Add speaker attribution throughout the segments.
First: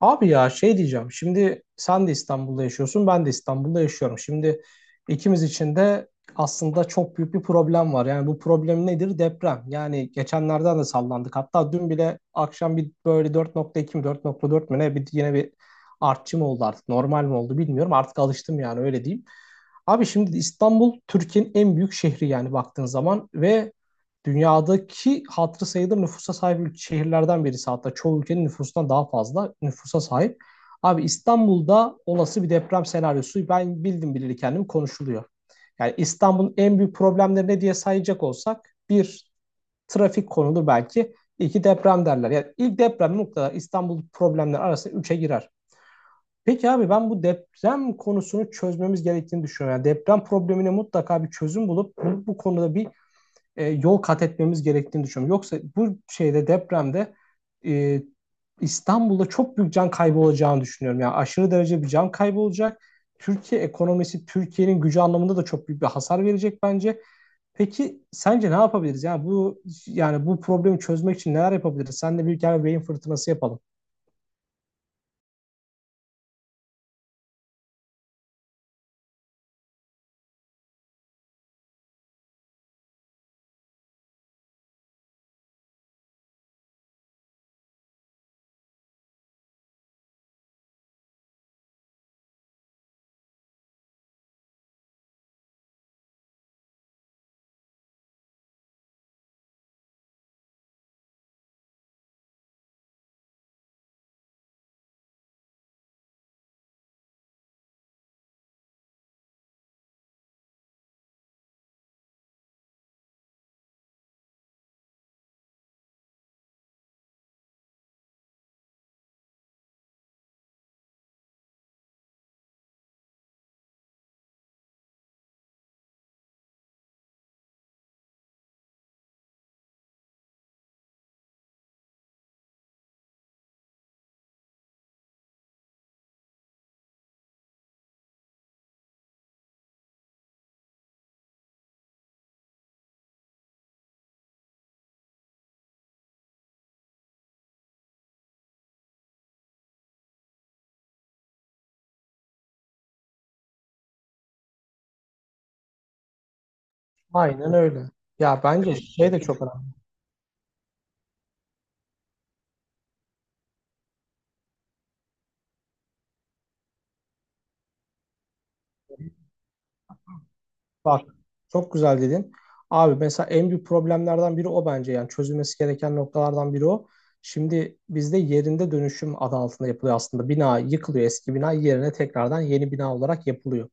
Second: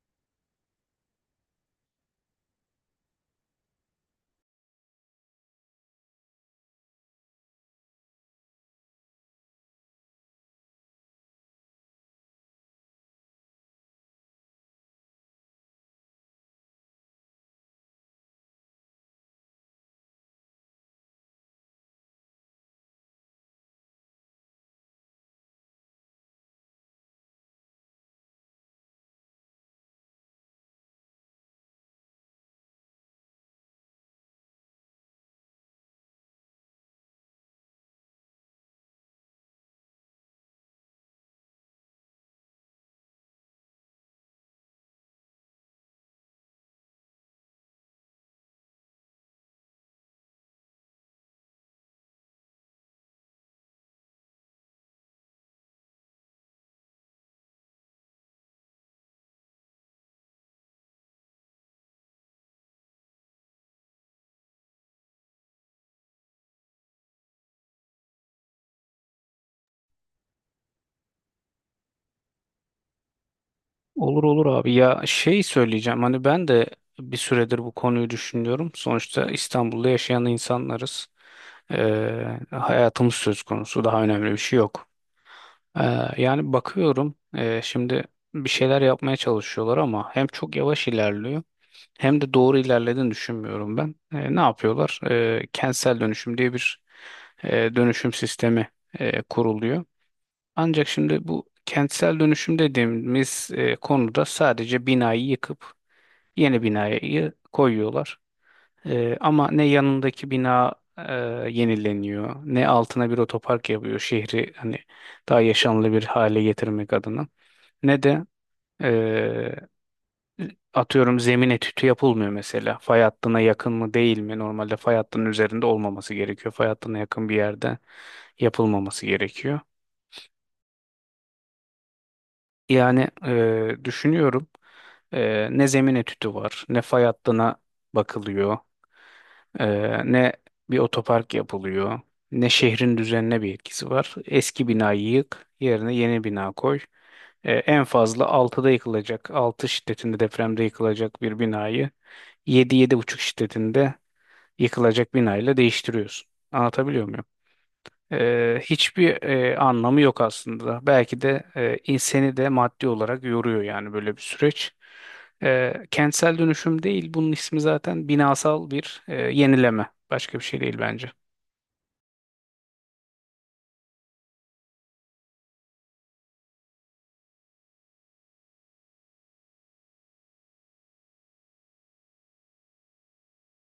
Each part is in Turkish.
Speaker 1: Abi ya şey diyeceğim. Şimdi sen de İstanbul'da yaşıyorsun, ben de İstanbul'da yaşıyorum. Şimdi ikimiz için de aslında çok büyük bir problem var. Yani bu problem nedir? Deprem. Yani geçenlerden de sallandık. Hatta dün bile akşam bir böyle 4.2 mi 4.4 mü ne, bir yine bir artçı mı oldu artık? Normal mi oldu bilmiyorum. Artık alıştım, yani öyle diyeyim. Abi şimdi İstanbul Türkiye'nin en büyük şehri, yani baktığın zaman, ve dünyadaki hatırı sayılır nüfusa sahip şehirlerden birisi, hatta çoğu ülkenin nüfusundan daha fazla nüfusa sahip. Abi İstanbul'da olası bir deprem senaryosu ben bildim bileli kendimi konuşuluyor. Yani İstanbul'un en büyük problemleri ne diye sayacak olsak, bir trafik konulu, belki iki deprem derler. Yani ilk deprem mutlaka İstanbul problemleri arasında üçe girer. Peki abi, ben bu deprem konusunu çözmemiz gerektiğini düşünüyorum. Yani deprem problemine mutlaka bir çözüm bulup bu konuda bir yol kat etmemiz gerektiğini düşünüyorum. Yoksa bu depremde e, İstanbul'da çok büyük can kaybı olacağını düşünüyorum. Yani aşırı derece bir can kaybı olacak. Türkiye ekonomisi, Türkiye'nin gücü anlamında da çok büyük bir hasar verecek bence. Peki sence ne yapabiliriz? Yani bu problemi çözmek için neler yapabiliriz? Sen de büyük bir kere beyin fırtınası yapalım.
Speaker 2: Olur olur abi ya şey söyleyeceğim hani ben de bir süredir bu konuyu düşünüyorum. Sonuçta İstanbul'da yaşayan insanlarız. Hayatımız söz konusu, daha önemli bir şey yok. Ee, Yani bakıyorum, şimdi bir şeyler yapmaya çalışıyorlar ama hem çok yavaş ilerliyor hem de doğru ilerlediğini düşünmüyorum ben. Ne yapıyorlar? Kentsel dönüşüm diye bir dönüşüm sistemi kuruluyor. Ancak şimdi bu kentsel dönüşüm dediğimiz konuda sadece binayı yıkıp yeni binayı koyuyorlar. Ama ne yanındaki bina yenileniyor, ne altına bir otopark yapıyor şehri hani daha yaşanlı bir hale getirmek adına, ne de e, atıyorum zemin etüdü yapılmıyor mesela. Fay hattına yakın mı değil mi? Normalde fay hattının üzerinde olmaması gerekiyor. Fay hattına yakın bir yerde yapılmaması gerekiyor. Yani, düşünüyorum, ne zemin etüdü var, ne fay hattına bakılıyor, e, ne bir otopark yapılıyor, ne şehrin düzenine bir etkisi var. Eski binayı yık, yerine yeni bina koy. En fazla altıda yıkılacak, 6 şiddetinde depremde yıkılacak bir binayı yedi yedi buçuk şiddetinde yıkılacak binayla değiştiriyorsun. Anlatabiliyor muyum?
Speaker 1: Aynen öyle. Ya bence şey de
Speaker 2: Hiçbir
Speaker 1: çok.
Speaker 2: anlamı yok aslında. Belki de inseni de maddi olarak yoruyor yani, böyle bir süreç. Kentsel dönüşüm değil, bunun ismi zaten binasal bir yenileme. Başka bir şey değil
Speaker 1: Bak,
Speaker 2: bence.
Speaker 1: çok güzel dedin. Abi mesela en büyük problemlerden biri o bence, yani çözülmesi gereken noktalardan biri o. Şimdi bizde yerinde dönüşüm adı altında yapılıyor aslında. Bina yıkılıyor, eski bina yerine tekrardan yeni bina olarak yapılıyor.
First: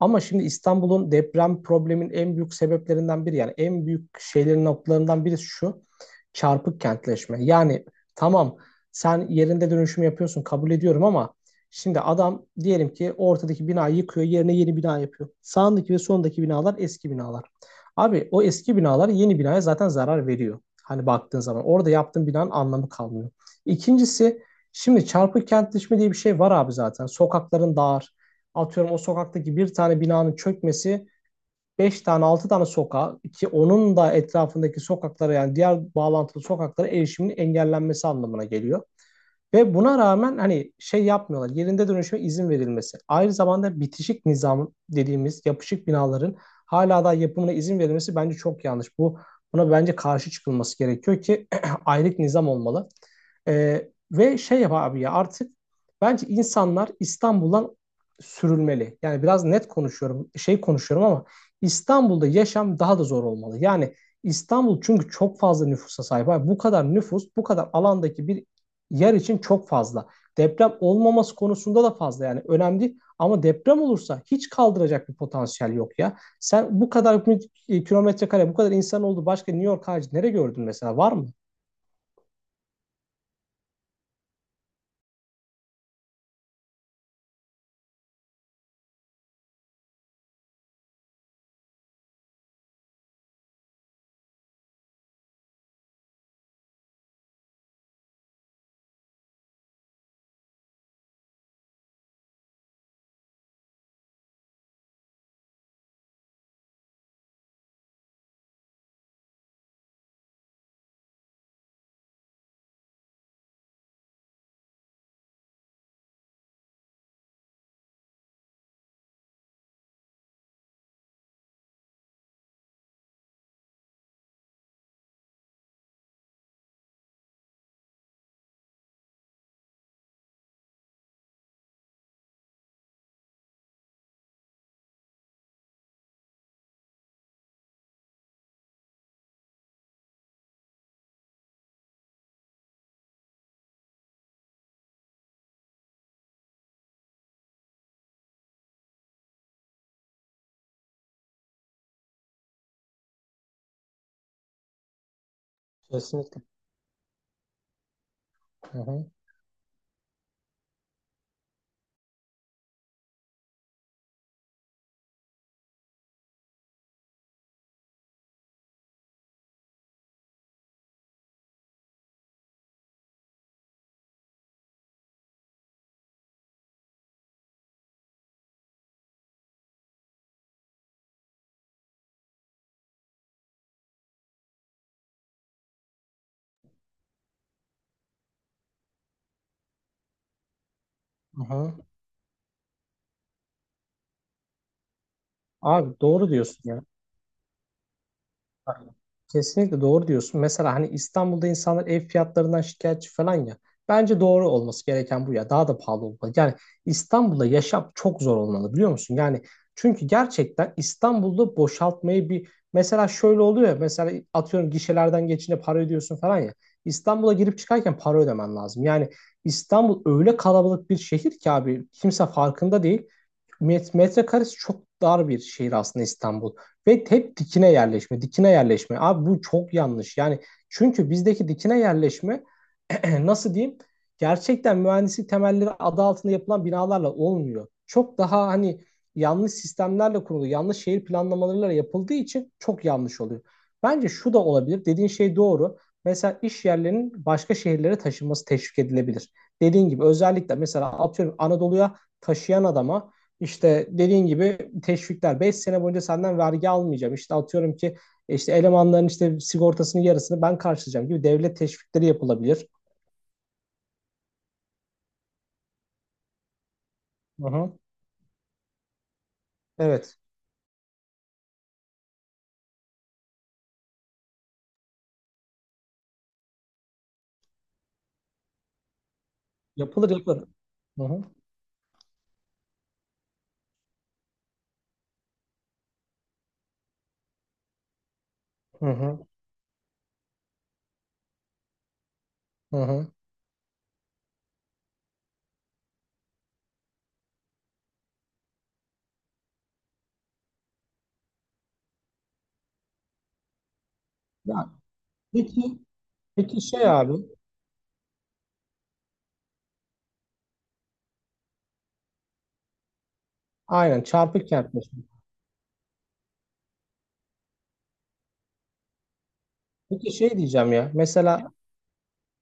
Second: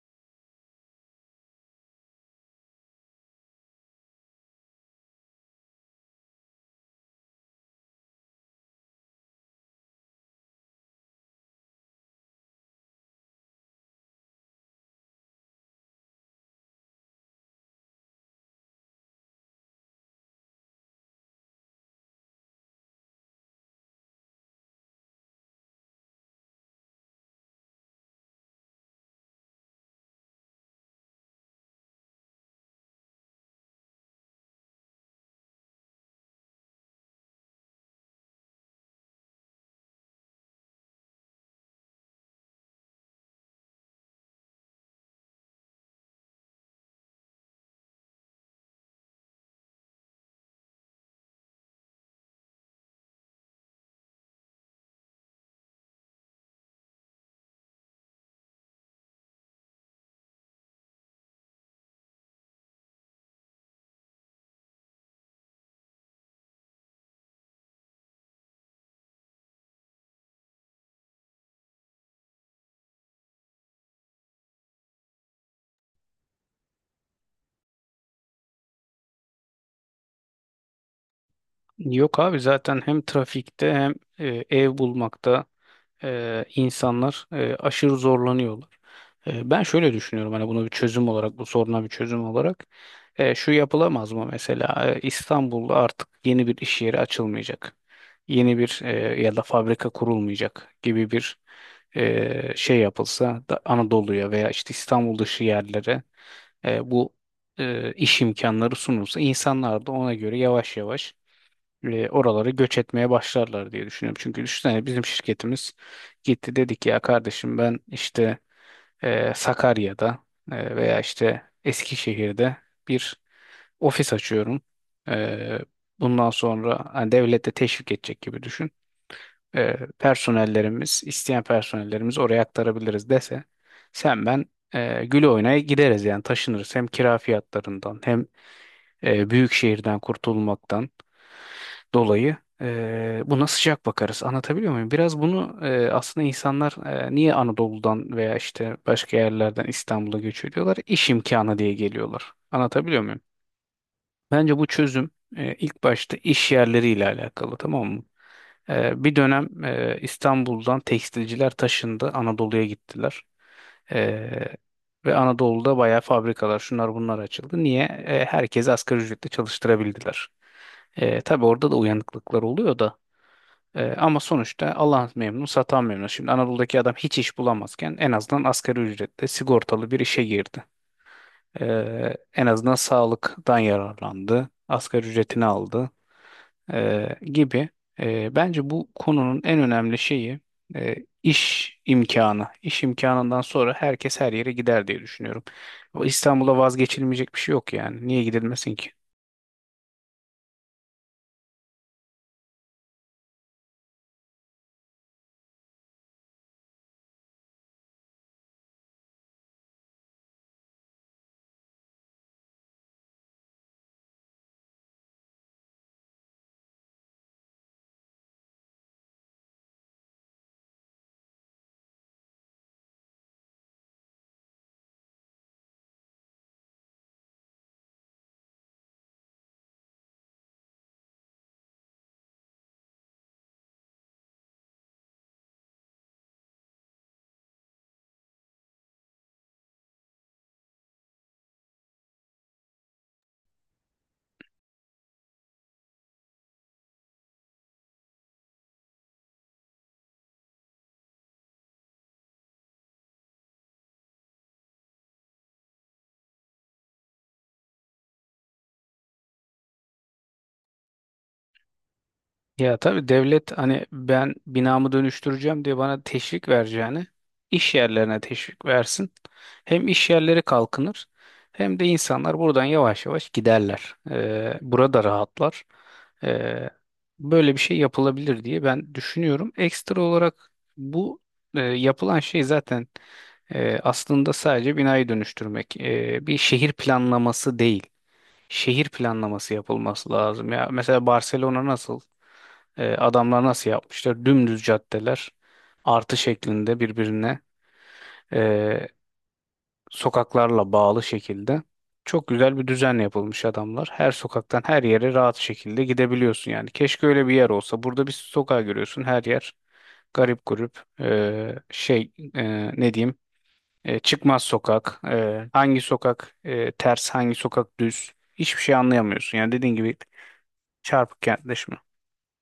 Speaker 1: Ama şimdi İstanbul'un deprem probleminin en büyük sebeplerinden biri, yani en büyük şeylerin noktalarından birisi şu: çarpık kentleşme. Yani tamam, sen yerinde dönüşüm yapıyorsun, kabul ediyorum, ama şimdi adam diyelim ki ortadaki binayı yıkıyor, yerine yeni bina yapıyor. Sağındaki ve sondaki binalar eski binalar. Abi o eski binalar yeni binaya zaten zarar veriyor. Hani baktığın zaman orada yaptığın binanın anlamı kalmıyor. İkincisi, şimdi çarpık kentleşme diye bir şey var abi zaten. Sokakların dar. Atıyorum, o sokaktaki bir tane binanın çökmesi 5 tane 6 tane sokağa, ki onun da etrafındaki sokaklara, yani diğer bağlantılı sokaklara erişimin engellenmesi anlamına geliyor. Ve buna rağmen hani şey yapmıyorlar. Yerinde dönüşüme izin verilmesi, aynı zamanda bitişik nizam dediğimiz yapışık binaların hala da yapımına izin verilmesi bence çok yanlış. Buna bence karşı çıkılması gerekiyor ki aylık nizam olmalı. Ve şey yap abi, ya artık bence insanlar İstanbul'dan sürülmeli. Yani biraz net konuşuyorum, şey konuşuyorum, ama İstanbul'da yaşam daha da zor olmalı. Yani İstanbul çünkü çok fazla nüfusa sahip. Abi bu kadar nüfus, bu kadar alandaki bir yer için çok fazla. Deprem olmaması konusunda da fazla, yani önemli değil. Ama deprem olursa hiç kaldıracak bir potansiyel yok ya. Sen bu kadar kilometre kare, bu kadar insan oldu. Başka New York harici nereye gördün mesela? Var mı?
Speaker 2: Yok abi, zaten hem trafikte hem ev bulmakta insanlar aşırı zorlanıyorlar. Ben şöyle düşünüyorum, hani bunu bir çözüm olarak, bu soruna bir çözüm olarak, şu yapılamaz mı mesela: İstanbul'da artık yeni bir iş yeri açılmayacak. Yeni bir, ya da fabrika kurulmayacak gibi bir şey yapılsa da, Anadolu'ya veya işte İstanbul dışı yerlere bu iş imkanları sunulsa, insanlar da ona göre yavaş yavaş oraları göç etmeye başlarlar diye düşünüyorum. Çünkü düşünsene, bizim şirketimiz gitti dedik ya, kardeşim ben işte Sakarya'da veya işte Eskişehir'de bir ofis açıyorum. E, Bundan sonra hani devlet de teşvik edecek gibi düşün. Personellerimiz, isteyen personellerimiz oraya aktarabiliriz dese, sen ben gül oynaya gideriz yani, taşınırız hem kira fiyatlarından hem büyük şehirden kurtulmaktan dolayı buna sıcak bakarız. Anlatabiliyor muyum? Biraz bunu, aslında insanlar niye Anadolu'dan veya işte başka yerlerden İstanbul'a göç ediyorlar? İş imkanı diye geliyorlar. Anlatabiliyor muyum? Bence bu çözüm, ilk başta
Speaker 1: Kesinlikle.
Speaker 2: iş yerleriyle alakalı, tamam mı?
Speaker 1: Hı hı.
Speaker 2: Bir dönem İstanbul'dan tekstilciler taşındı, Anadolu'ya gittiler. E, Ve Anadolu'da bayağı fabrikalar, şunlar bunlar açıldı. Niye? Herkesi asgari ücretle çalıştırabildiler. Tabii orada da uyanıklıklar oluyor da. Ama sonuçta Allah memnun, satan memnun. Şimdi Anadolu'daki adam hiç iş bulamazken en azından asgari ücretle sigortalı bir işe girdi. En azından sağlıktan yararlandı, asgari ücretini aldı gibi. Bence bu konunun en önemli şeyi, e,
Speaker 1: Hı
Speaker 2: iş
Speaker 1: hı.
Speaker 2: imkanı. İş imkanından sonra herkes her yere gider diye düşünüyorum.
Speaker 1: Abi
Speaker 2: O
Speaker 1: doğru
Speaker 2: İstanbul'a
Speaker 1: diyorsun ya.
Speaker 2: vazgeçilmeyecek bir şey yok yani. Niye gidilmesin ki?
Speaker 1: Aynen. Kesinlikle doğru diyorsun. Mesela hani İstanbul'da insanlar ev fiyatlarından şikayetçi falan ya. Bence doğru olması gereken bu ya. Daha da pahalı olmalı. Yani İstanbul'da yaşam çok zor olmalı, biliyor musun? Yani çünkü gerçekten İstanbul'da boşaltmayı bir mesela şöyle oluyor ya. Mesela atıyorum, gişelerden geçince para ödüyorsun falan ya. İstanbul'a girip çıkarken para ödemen lazım. Yani İstanbul öyle kalabalık bir şehir ki abi, kimse farkında değil. Metrekaresi çok dar bir şehir aslında İstanbul. Ve hep dikine yerleşme, dikine yerleşme. Abi bu çok yanlış. Yani çünkü bizdeki dikine yerleşme nasıl diyeyim? Gerçekten mühendislik temelleri adı altında yapılan binalarla olmuyor. Çok daha hani yanlış sistemlerle kurulu, yanlış şehir planlamalarıyla yapıldığı için çok yanlış oluyor. Bence şu da olabilir. Dediğin şey doğru. Mesela iş yerlerinin başka şehirlere taşınması teşvik edilebilir. Dediğin gibi özellikle mesela atıyorum Anadolu'ya taşıyan adama, işte dediğin gibi teşvikler: 5 sene boyunca senden vergi almayacağım. İşte atıyorum ki işte elemanların işte sigortasının yarısını ben karşılayacağım gibi devlet teşvikleri yapılabilir.
Speaker 2: Ya tabii, devlet hani ben binamı dönüştüreceğim diye bana teşvik vereceğini
Speaker 1: Hı
Speaker 2: iş
Speaker 1: hı.
Speaker 2: yerlerine teşvik versin. Hem iş
Speaker 1: Evet.
Speaker 2: yerleri kalkınır hem de insanlar buradan yavaş yavaş giderler. Burada rahatlar. Ee, Böyle bir şey yapılabilir diye ben düşünüyorum. Ekstra
Speaker 1: Yapılır yapılır.
Speaker 2: olarak,
Speaker 1: Hı
Speaker 2: bu
Speaker 1: hı.
Speaker 2: yapılan şey zaten aslında sadece binayı dönüştürmek. Bir şehir planlaması değil.
Speaker 1: Hı
Speaker 2: Şehir
Speaker 1: hı.
Speaker 2: planlaması yapılması lazım. Ya mesela Barcelona nasıl?
Speaker 1: Hı hı.
Speaker 2: Adamlar nasıl yapmışlar? Dümdüz caddeler, artı şeklinde birbirine e, sokaklarla bağlı şekilde. Çok güzel bir düzen yapılmış adamlar. Her sokaktan
Speaker 1: Ya,
Speaker 2: her yere rahat
Speaker 1: peki,
Speaker 2: şekilde gidebiliyorsun
Speaker 1: peki
Speaker 2: yani.
Speaker 1: şey
Speaker 2: Keşke
Speaker 1: abi.
Speaker 2: öyle bir yer olsa. Burada bir sokağa görüyorsun, her yer garip grup, şey, ne diyeyim,
Speaker 1: Aynen,
Speaker 2: çıkmaz
Speaker 1: çarpık kentleşme.
Speaker 2: sokak, hangi sokak, ters, hangi sokak düz, hiçbir şey anlayamıyorsun yani, dediğin gibi
Speaker 1: Peki şey diyeceğim ya.
Speaker 2: çarpık
Speaker 1: Mesela,
Speaker 2: kentleşme.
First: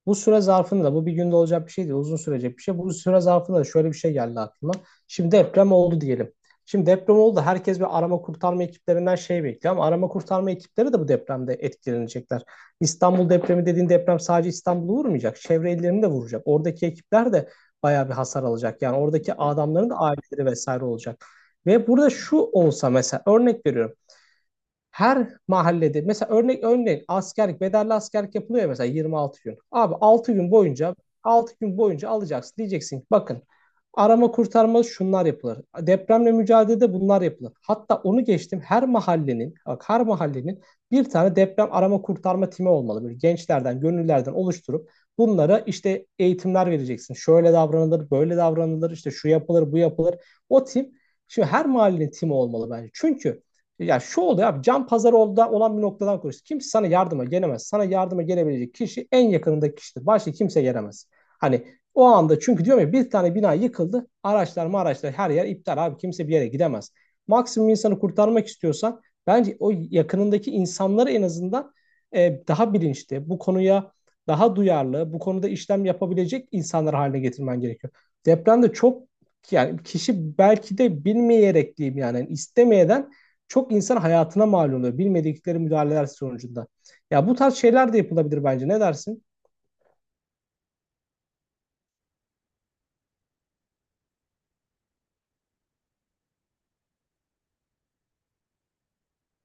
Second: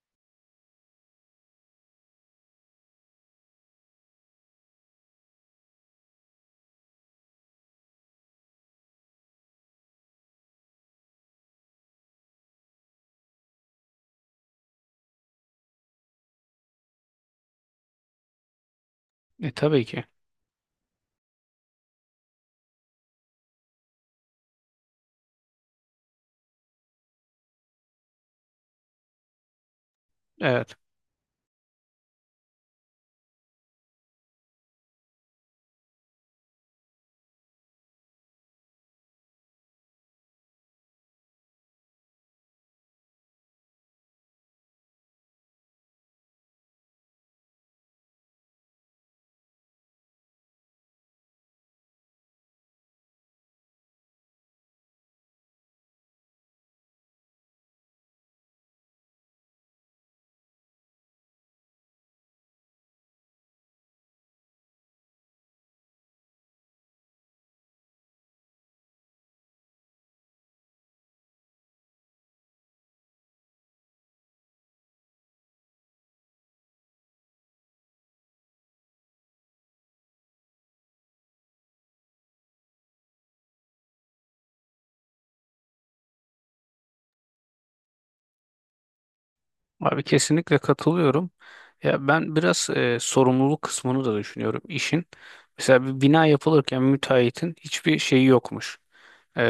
Speaker 1: bu süre zarfında da, bu bir günde olacak bir şey değil, uzun sürecek bir şey. Bu süre zarfında da şöyle bir şey geldi aklıma. Şimdi deprem oldu diyelim. Şimdi deprem oldu. Herkes bir arama kurtarma ekiplerinden şey bekliyor, ama arama kurtarma ekipleri de bu depremde etkilenecekler. İstanbul depremi dediğin deprem sadece İstanbul'u vurmayacak. Çevre illerini de vuracak. Oradaki ekipler de bayağı bir hasar alacak. Yani oradaki
Speaker 2: Tabii
Speaker 1: adamların da
Speaker 2: ki.
Speaker 1: aileleri vesaire olacak. Ve burada şu olsa, mesela örnek veriyorum. Her mahallede mesela örneğin askerlik, bedelli askerlik yapılıyor ya, mesela 26 gün. Abi 6 gün
Speaker 2: Evet.
Speaker 1: boyunca 6 gün boyunca alacaksın, diyeceksin ki bakın, arama kurtarma şunlar yapılır. Depremle mücadelede bunlar yapılır. Hatta onu geçtim, her mahallenin bir tane deprem arama kurtarma timi olmalı. Böyle gençlerden gönüllerden oluşturup bunlara işte eğitimler vereceksin. Şöyle davranılır, böyle davranılır, işte şu yapılır, bu yapılır. O tim Şimdi her mahallenin timi olmalı bence. Çünkü ya şu oluyor abi, can pazarı olda olan bir noktadan konuşuyoruz. Kimse sana yardıma gelemez. Sana yardıma gelebilecek kişi en yakınındaki kişidir. Başka kimse gelemez. Hani o anda, çünkü diyorum ya, bir tane bina yıkıldı. Araçlar mı araçlar, her yer iptal abi. Kimse bir yere gidemez. Maksimum insanı kurtarmak istiyorsan bence o yakınındaki insanları en azından daha bilinçli, bu konuya daha duyarlı, bu konuda işlem yapabilecek insanlar haline getirmen gerekiyor. Depremde çok, yani kişi belki de bilmeyerek diyeyim, yani istemeyeden çok insan hayatına mal oluyor bilmedikleri müdahaleler sonucunda. Ya bu tarz şeyler de yapılabilir bence. Ne dersin?
Speaker 2: Abi, kesinlikle katılıyorum. Ya ben biraz sorumluluk kısmını da düşünüyorum işin. Mesela bir bina yapılırken müteahhitin hiçbir şeyi yokmuş. E,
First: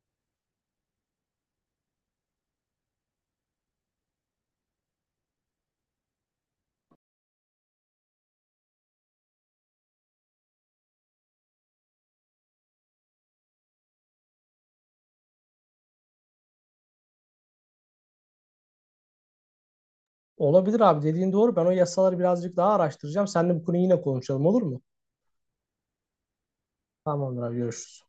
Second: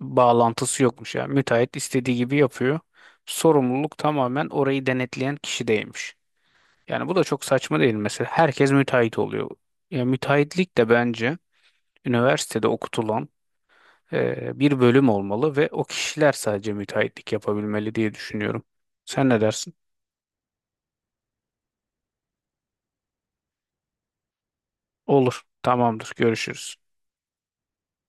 Speaker 2: Bağlantısı yokmuş. Yani müteahhit istediği gibi yapıyor. Sorumluluk tamamen orayı denetleyen kişideymiş. Yani bu da çok saçma değil mi? Mesela, herkes müteahhit oluyor. Ya müteahhitlik de bence üniversitede okutulan bir bölüm olmalı ve o kişiler sadece müteahhitlik yapabilmeli diye düşünüyorum. Sen ne dersin?
Speaker 1: Olabilir abi, dediğin doğru. Ben o yasaları birazcık daha araştıracağım. Seninle bu konuyu yine konuşalım, olur mu?
Speaker 2: Olur. Tamamdır. Görüşürüz.
Speaker 1: Tamamdır abi, görüşürüz.